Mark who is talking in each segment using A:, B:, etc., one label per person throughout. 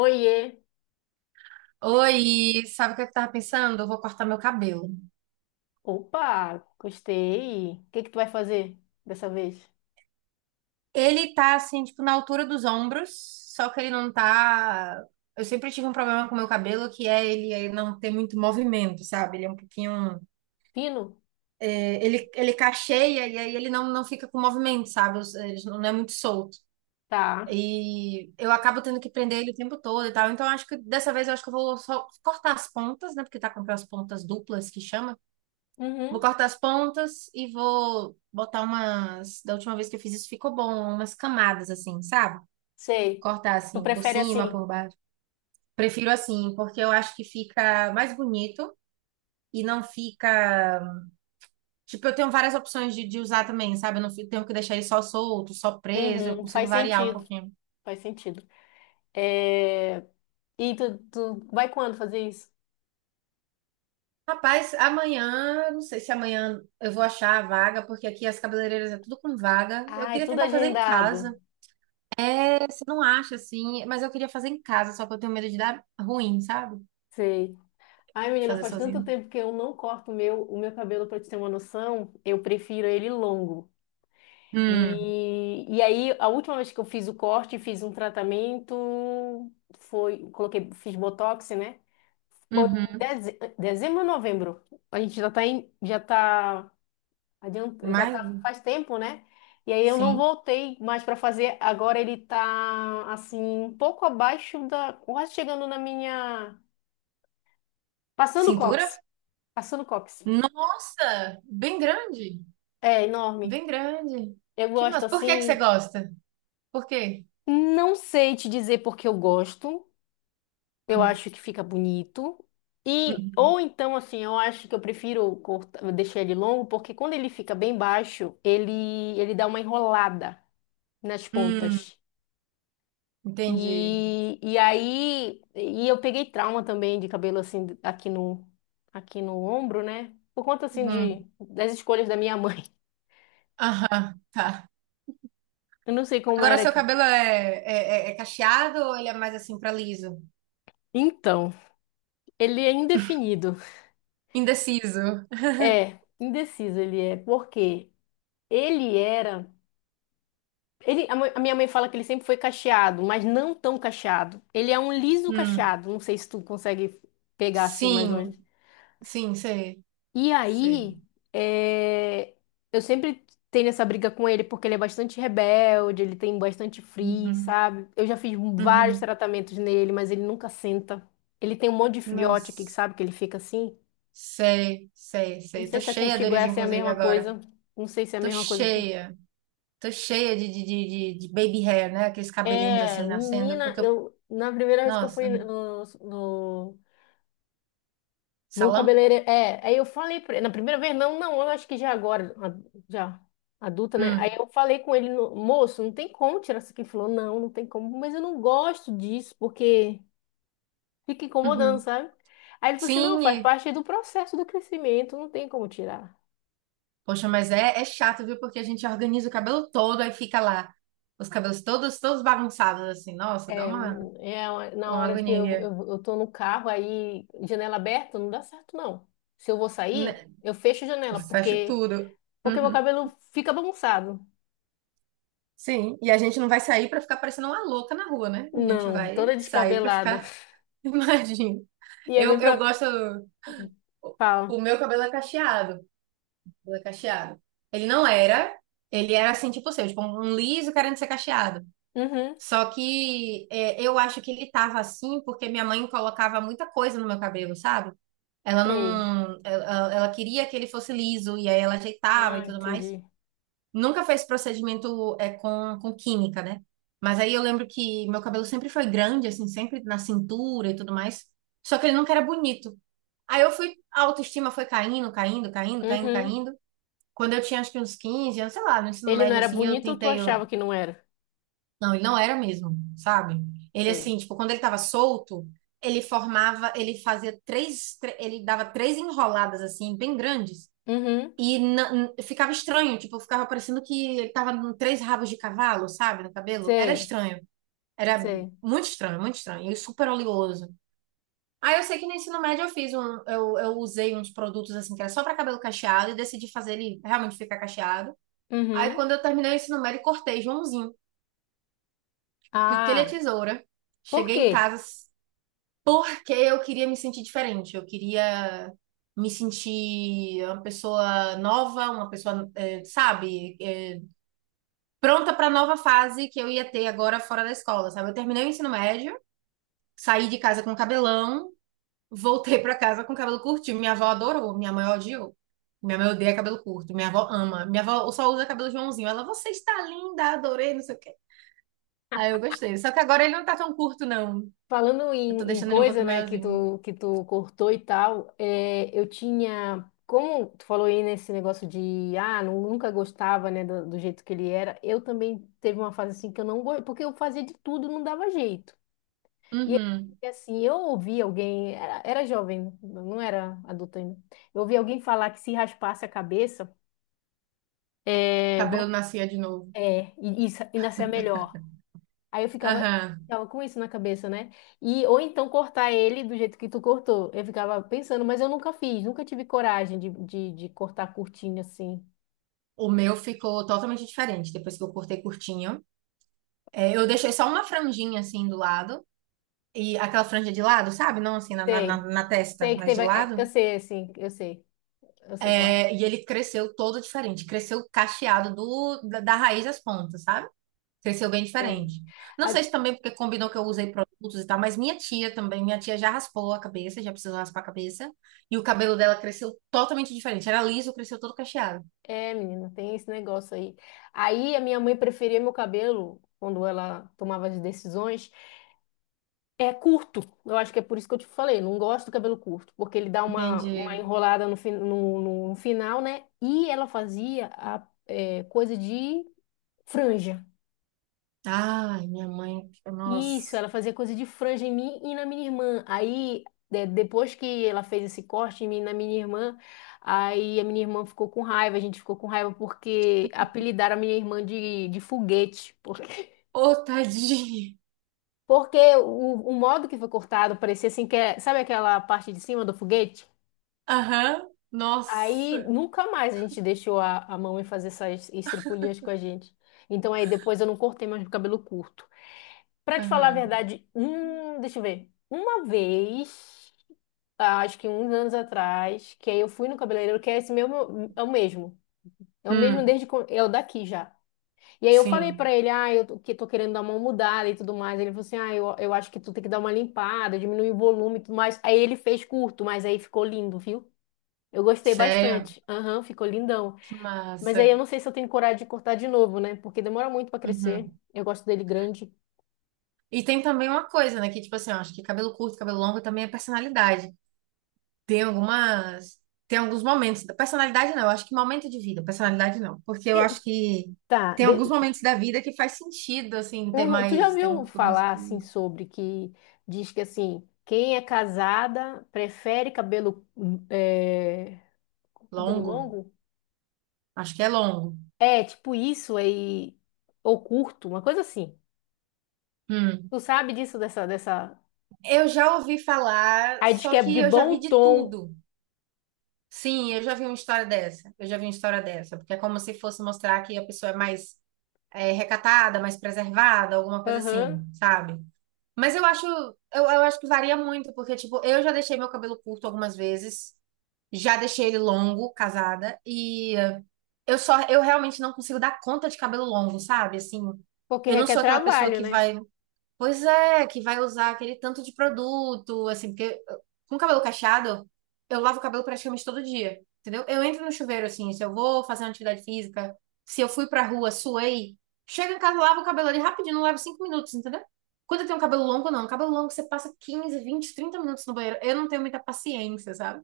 A: Oiê!
B: Oi, sabe o que eu tava pensando? Eu vou cortar meu cabelo.
A: Opa, gostei. O que que tu vai fazer dessa vez?
B: Ele tá assim, tipo, na altura dos ombros, só que ele não tá. Eu sempre tive um problema com meu cabelo, que é ele não ter muito movimento, sabe? Ele é um pouquinho.
A: Pino?
B: É, ele cacheia e aí ele não fica com movimento, sabe? Ele não é muito solto.
A: Tá.
B: E eu acabo tendo que prender ele o tempo todo e tal. Então, eu acho que eu vou só cortar as pontas, né? Porque tá com aquelas pontas duplas que chama. Vou
A: Uhum,
B: cortar as pontas e vou botar umas. Da última vez que eu fiz isso, ficou bom, umas camadas assim, sabe?
A: sei.
B: Cortar
A: Tu
B: assim, por
A: prefere
B: cima, por
A: assim?
B: baixo. Prefiro assim, porque eu acho que fica mais bonito e não fica. Tipo, eu tenho várias opções de usar também, sabe? Eu não fico- Tenho que deixar ele só solto, só preso, eu
A: Uhum,
B: consigo
A: faz
B: variar um
A: sentido.
B: pouquinho.
A: Faz sentido. É... E tu vai quando fazer isso?
B: Rapaz, amanhã, não sei se amanhã eu vou achar a vaga, porque aqui as cabeleireiras é tudo com vaga. Eu
A: Ah, é
B: queria
A: tudo
B: tentar fazer em
A: agendado.
B: casa. Você não acha assim, mas eu queria fazer em casa, só que eu tenho medo de dar ruim, sabe?
A: Sei. Ai, menina,
B: Fazer
A: faz tanto
B: sozinho.
A: tempo que eu não corto o meu cabelo. Pra te ter uma noção, eu prefiro ele longo.
B: Hum,
A: E aí, a última vez que eu fiz o corte, fiz um tratamento, foi, coloquei, fiz Botox, né? Bom, em
B: uhum.
A: dezembro ou novembro, a gente já tá em, já tá, adianta, já
B: Mas,
A: tá faz tempo, né? E aí eu não
B: sim.
A: voltei mais para fazer. Agora ele tá assim, um pouco abaixo da, quase chegando na minha, passando o
B: Cintura?
A: cóccix, passando o cóccix.
B: Nossa, bem grande,
A: É enorme.
B: bem grande.
A: Eu
B: Que mas
A: gosto
B: por que que você
A: assim,
B: gosta? Por quê?
A: não sei te dizer porque eu gosto. Eu
B: Hum,
A: acho que fica bonito. E
B: hum,
A: ou então, assim, eu acho que eu prefiro cortar, deixar ele longo, porque quando ele fica bem baixo, ele dá uma enrolada nas
B: Hum,
A: pontas.
B: entendi.
A: E aí, eu peguei trauma também de cabelo, assim, aqui no ombro, né? Por conta, assim,
B: Hum,
A: de, das escolhas da minha mãe.
B: aham, tá.
A: Eu não sei como
B: Agora
A: era
B: seu
A: que...
B: cabelo é, é, é cacheado ou ele é mais assim pra liso?
A: Então, ele é indefinido.
B: Indeciso.
A: É, indeciso ele é, porque ele era... Ele, a minha mãe fala que ele sempre foi cacheado, mas não tão cacheado. Ele é um liso
B: Hum,
A: cacheado. Não sei se tu consegue pegar assim mais ou
B: sim,
A: menos.
B: sim, sei,
A: E aí,
B: sei.
A: é, eu sempre tenho essa briga com ele porque ele é bastante rebelde, ele tem bastante frizz,
B: Uhum,
A: sabe? Eu já fiz vários
B: uhum.
A: tratamentos nele, mas ele nunca senta. Ele tem um monte de filhote aqui, que
B: Nossa,
A: sabe? Que ele fica assim.
B: sei, sei,
A: Não
B: sei.
A: sei
B: Tô
A: se é
B: cheia
A: contigo
B: deles,
A: essa é a
B: inclusive,
A: mesma
B: agora.
A: coisa. Não sei se é a
B: Tô
A: mesma coisa que tu.
B: cheia. Tô cheia de baby hair, né? Aqueles cabelinhos
A: É,
B: assim nascendo,
A: menina,
B: porque eu...
A: eu na primeira vez que eu fui
B: Nossa,
A: no no
B: salão?
A: cabeleireiro, é, aí eu falei pra ele, na primeira vez, não, não, eu acho que já agora, já, adulta, né? Aí
B: Hum,
A: eu falei com ele, moço, não tem como tirar isso aqui. Ele falou, não, não tem como, mas eu não gosto disso, porque fica incomodando,
B: uhum.
A: sabe? Aí ele falou assim, não,
B: Sim,
A: faz parte do processo do crescimento, não tem como tirar.
B: poxa, mas é, é chato, viu? Porque a gente organiza o cabelo todo, aí fica lá. Os cabelos todos bagunçados, assim. Nossa, dá
A: É, é uma- na
B: uma
A: hora de que
B: agonia.
A: eu tô no carro, aí, janela aberta, não dá certo, não. Se eu vou sair,
B: Né?
A: eu fecho a
B: Eu
A: janela,
B: fecho
A: porque,
B: tudo.
A: porque meu
B: Uhum.
A: cabelo fica bagunçado.
B: Sim, e a gente não vai sair pra ficar parecendo uma louca na rua, né? A gente
A: Não,
B: vai
A: toda
B: sair pra
A: descabelada.
B: ficar imagino.
A: E é
B: Eu,
A: bem pro...
B: eu gosto. O
A: Fala.
B: o meu cabelo é cacheado. Cabelo é cacheado. Ele não era. Ele era assim, tipo o seu, tipo um liso querendo ser cacheado.
A: Uhum,
B: Só que é, eu acho que ele tava assim porque minha mãe colocava muita coisa no meu cabelo, sabe? Ela
A: sei.
B: não. Ela queria que ele fosse liso e aí ela ajeitava e
A: Ah,
B: tudo mais.
A: entendi.
B: Nunca fez procedimento é, com química, né? Mas aí eu lembro que meu cabelo sempre foi grande, assim, sempre na cintura e tudo mais. Só que ele nunca era bonito. Aí eu fui, a autoestima foi caindo, caindo, caindo, caindo,
A: Uhum.
B: caindo. Quando eu tinha acho que uns 15, eu sei lá, no ensino
A: Ele não
B: médio
A: era
B: assim,
A: bonito ou tu
B: eu...
A: achava que não era?
B: Não, ele não era mesmo, sabe? Ele
A: Sei.
B: assim, tipo, quando ele tava solto, ele formava, ele dava três enroladas assim, bem grandes.
A: Uhum,
B: E ficava estranho, tipo, ficava parecendo que ele tava com três rabos de cavalo, sabe, no cabelo. Era
A: sei,
B: estranho. Era
A: sei.
B: muito estranho, muito estranho. E super oleoso. Aí eu sei que no ensino médio eu fiz um, eu usei uns produtos assim que era só para cabelo cacheado e decidi fazer ele realmente ficar cacheado. Aí
A: Uhum.
B: quando eu terminei o ensino médio, cortei Joãozinho, piquei a
A: Ah,
B: tesoura,
A: por
B: cheguei em
A: quê?
B: casa porque eu queria me sentir diferente, eu queria me sentir uma pessoa nova, uma pessoa, sabe, pronta para a nova fase que eu ia ter agora fora da escola, sabe? Eu terminei o ensino médio, saí de casa com cabelão, voltei pra casa com cabelo curtinho. Minha avó adorou, minha mãe odiou. Minha mãe odeia cabelo curto, minha avó ama. Minha avó só usa cabelo Joãozinho. Ela, você está linda, adorei, não sei o quê. Aí eu gostei. Só que agora ele não tá tão curto, não.
A: Falando
B: Eu tô
A: em, em
B: deixando ele um
A: coisa,
B: pouquinho
A: né,
B: maiorzinho.
A: que tu cortou e tal, é, eu tinha... Como tu falou aí nesse negócio de, ah, nunca gostava, né, do, do jeito que ele era, eu também teve uma fase assim que eu não gostei, porque eu fazia de tudo, não dava jeito. E
B: Uhum.
A: e assim, eu ouvi alguém, era, era jovem, não era adulto ainda. Eu ouvi alguém falar que se raspasse a cabeça, é,
B: Cabelo
A: vão,
B: nascia de novo.
A: é, e, e nascer melhor. Aí eu ficava,
B: Aham.
A: ficava com isso na cabeça, né? E ou então cortar ele do jeito que tu cortou. Eu ficava pensando, mas eu nunca fiz, nunca tive coragem de cortar curtinho assim.
B: O meu ficou totalmente diferente depois que eu cortei curtinho. É, eu deixei só uma franjinha assim do lado. E aquela franja de lado, sabe? Não assim na, na, na
A: Sei,
B: na testa,
A: sei que
B: mas de
A: teve, é, eu
B: lado.
A: sei, assim, eu sei qual é.
B: É, e ele cresceu todo diferente, cresceu cacheado da raiz às pontas, sabe? Cresceu bem
A: Sei.
B: diferente. Não sei se também porque combinou que eu usei produtos e tal, mas minha tia também, minha tia já raspou a cabeça, já precisou raspar a cabeça, e o cabelo dela cresceu totalmente diferente. Era liso, cresceu todo cacheado.
A: É, menina, tem esse negócio aí. Aí a minha mãe preferia meu cabelo, quando ela tomava as decisões, é curto. Eu acho que é por isso que eu te falei, não gosto do cabelo curto, porque ele dá uma
B: Entendi.
A: enrolada no, no, no final, né? E ela fazia a, é, coisa de franja.
B: Ai, minha mãe,
A: Isso,
B: nossa.
A: ela fazia coisa de franja em mim e na minha irmã. Aí, depois que ela fez esse corte em mim e na minha irmã, aí a minha irmã ficou com raiva, a gente ficou com raiva porque apelidaram a minha irmã de foguete. Porque,
B: Ô, tadinha.
A: porque o modo que foi cortado parecia assim que é, sabe aquela parte de cima do foguete?
B: Aham,
A: Aí
B: nossa.
A: nunca mais a gente deixou a mamãe fazer essas estripulias com a gente. Então aí depois eu não cortei mais o cabelo curto. Pra te falar a
B: Aham.
A: verdade, deixa eu ver. Uma vez. Ah, acho que uns anos atrás, que aí eu fui no cabeleireiro, que é esse mesmo, é o mesmo. É o mesmo
B: Hum,
A: é o daqui já. E aí eu falei
B: sim.
A: pra ele, ah, que tô querendo dar uma mudada e tudo mais. Ele falou assim, ah, eu acho que tu tem que dar uma limpada, diminuir o volume e tudo mais. Aí ele fez curto, mas aí ficou lindo, viu? Eu gostei
B: Sério?
A: bastante. Aham, ficou lindão.
B: Que
A: Mas aí
B: massa.
A: eu não sei se eu tenho coragem de cortar de novo, né? Porque demora muito pra crescer.
B: Uhum.
A: Eu gosto dele grande.
B: E tem também uma coisa, né? Que, tipo assim, eu acho que cabelo curto, cabelo longo também é personalidade. Tem algumas. Tem alguns momentos. Personalidade não, eu acho que momento de vida, personalidade não. Porque eu
A: E,
B: acho que
A: tá,
B: tem alguns momentos da vida que faz sentido, assim, ter
A: uhum. Tu já
B: mais. Ter um
A: ouviu
B: cabelo mais
A: falar assim sobre que diz que assim, quem é casada prefere cabelo, é, cabelo
B: longo.
A: longo?
B: Acho que é longo.
A: É, tipo isso aí ou curto, uma coisa assim.
B: Hum.
A: Tu sabe disso dessa
B: Eu já ouvi falar,
A: Aí diz
B: só
A: que é
B: que
A: de
B: eu já
A: bom
B: vi de
A: tom.
B: tudo. Sim, eu já vi uma história dessa. Eu já vi uma história dessa. Porque é como se fosse mostrar que a pessoa é mais. Eh, recatada, mais preservada, alguma coisa assim,
A: Aham.
B: sabe? Mas eu acho, eu acho que varia muito, porque, tipo, eu já deixei meu cabelo curto algumas vezes, já deixei ele longo, casada, e eh, eu realmente não consigo dar conta de cabelo longo, sabe? Assim,
A: Porque
B: eu não
A: requer
B: sou aquela pessoa
A: trabalho,
B: que
A: né?
B: vai. Pois é, que vai usar aquele tanto de produto, assim, com cabelo cacheado, eu lavo o cabelo praticamente todo dia, entendeu? Eu entro no chuveiro, assim, se eu vou fazer uma atividade física, se eu fui pra rua, suei, chego em casa, lavo o cabelo ali rapidinho, não levo 5 minutos, entendeu? Quando eu tenho um cabelo longo, não. Cabelo longo, você passa 15, 20, 30 minutos no banheiro. Eu não tenho muita paciência, sabe?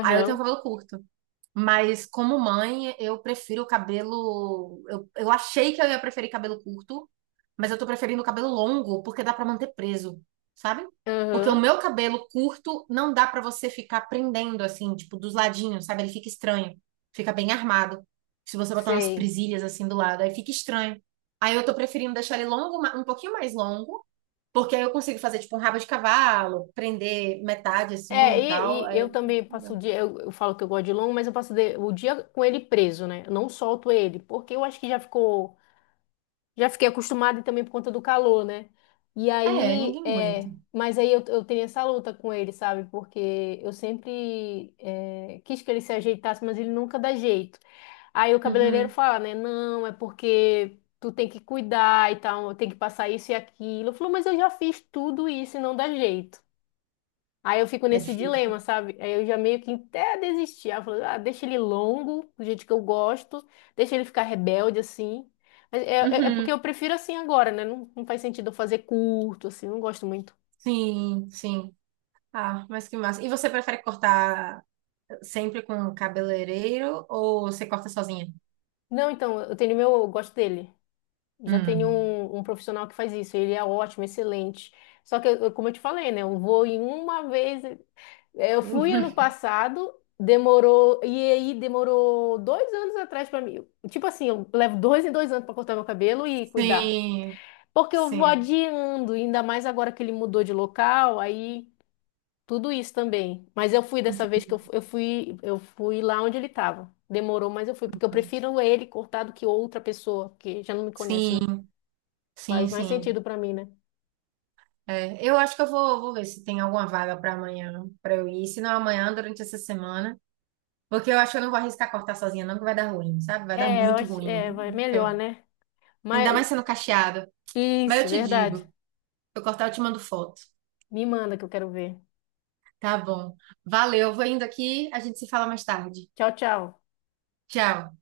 B: Aí eu tenho um cabelo curto. Mas como mãe, eu prefiro o cabelo. Eu achei que eu ia preferir cabelo curto, mas eu tô preferindo cabelo longo, porque dá pra manter preso, sabe? Porque o
A: Aham.
B: meu cabelo curto não dá pra você ficar prendendo assim, tipo, dos ladinhos, sabe? Ele fica estranho, fica bem armado. Se você botar umas
A: Sei.
B: presilhas assim do lado, aí fica estranho. Aí eu tô preferindo deixar ele longo, um pouquinho mais longo, porque aí eu consigo fazer tipo um rabo de cavalo, prender metade
A: É,
B: assim e tal.
A: e
B: Aí
A: eu
B: eu...
A: também passo o dia, eu falo que eu gosto de longo, mas eu passo o dia com ele preso, né? Eu não solto ele, porque eu acho que já ficou. Já fiquei acostumada e também por conta do calor, né? E
B: É,
A: aí,
B: ninguém aguenta.
A: é, mas aí eu tenho essa luta com ele, sabe? Porque eu sempre é, quis que ele se ajeitasse, mas ele nunca dá jeito. Aí o cabeleireiro
B: Uhum.
A: fala, né? Não, é porque tu tem que cuidar e tal, tem que passar isso e aquilo. Eu falo, mas eu já fiz tudo isso e não dá jeito. Aí eu fico
B: É
A: nesse dilema,
B: difícil.
A: sabe? Aí eu já meio que até desisti. Aí eu falo, ah, deixa ele longo, do jeito que eu gosto, deixa ele ficar rebelde assim. Mas é, é porque
B: Uhum.
A: eu prefiro assim agora, né? Não, não faz sentido eu fazer curto, assim, não gosto muito.
B: Sim, sim. Ah, mas que massa. E você prefere cortar sempre com cabeleireiro ou você corta sozinha?
A: Não, então, eu tenho meu, eu gosto dele. Já tenho
B: Hum.
A: um profissional que faz isso, ele é ótimo, excelente. Só que, como eu te falei, né? Eu vou em uma vez. Eu fui ano passado, demorou. E aí demorou 2 anos atrás pra mim. Tipo assim, eu levo 2 em 2 anos pra cortar meu cabelo e cuidar.
B: Sim,
A: Porque eu vou
B: sim.
A: adiando, ainda mais agora que ele mudou de local, aí tudo isso também. Mas eu fui dessa vez que eu,
B: Entendi.
A: fu- eu fui, eu fui lá onde ele tava. Demorou, mas eu fui, porque eu prefiro ele cortar do que outra pessoa, porque já não me conhece,
B: Sim,
A: né?
B: sim,
A: Faz mais
B: sim.
A: sentido pra mim, né?
B: É, eu acho que eu vou, vou ver se tem alguma vaga para amanhã, para eu ir. Se não amanhã, durante essa semana. Porque eu acho que eu não vou arriscar cortar sozinha, não, que vai dar ruim, sabe? Vai dar
A: É, eu
B: muito
A: acho,
B: ruim.
A: é, vai melhor,
B: Então,
A: né?
B: ainda
A: Mas
B: mais sendo cacheado. Mas eu
A: isso,
B: te digo,
A: verdade.
B: se eu cortar, eu te mando foto.
A: Me manda que eu quero ver.
B: Tá bom. Valeu, vou indo aqui, a gente se fala mais tarde.
A: Tchau, tchau.
B: Tchau.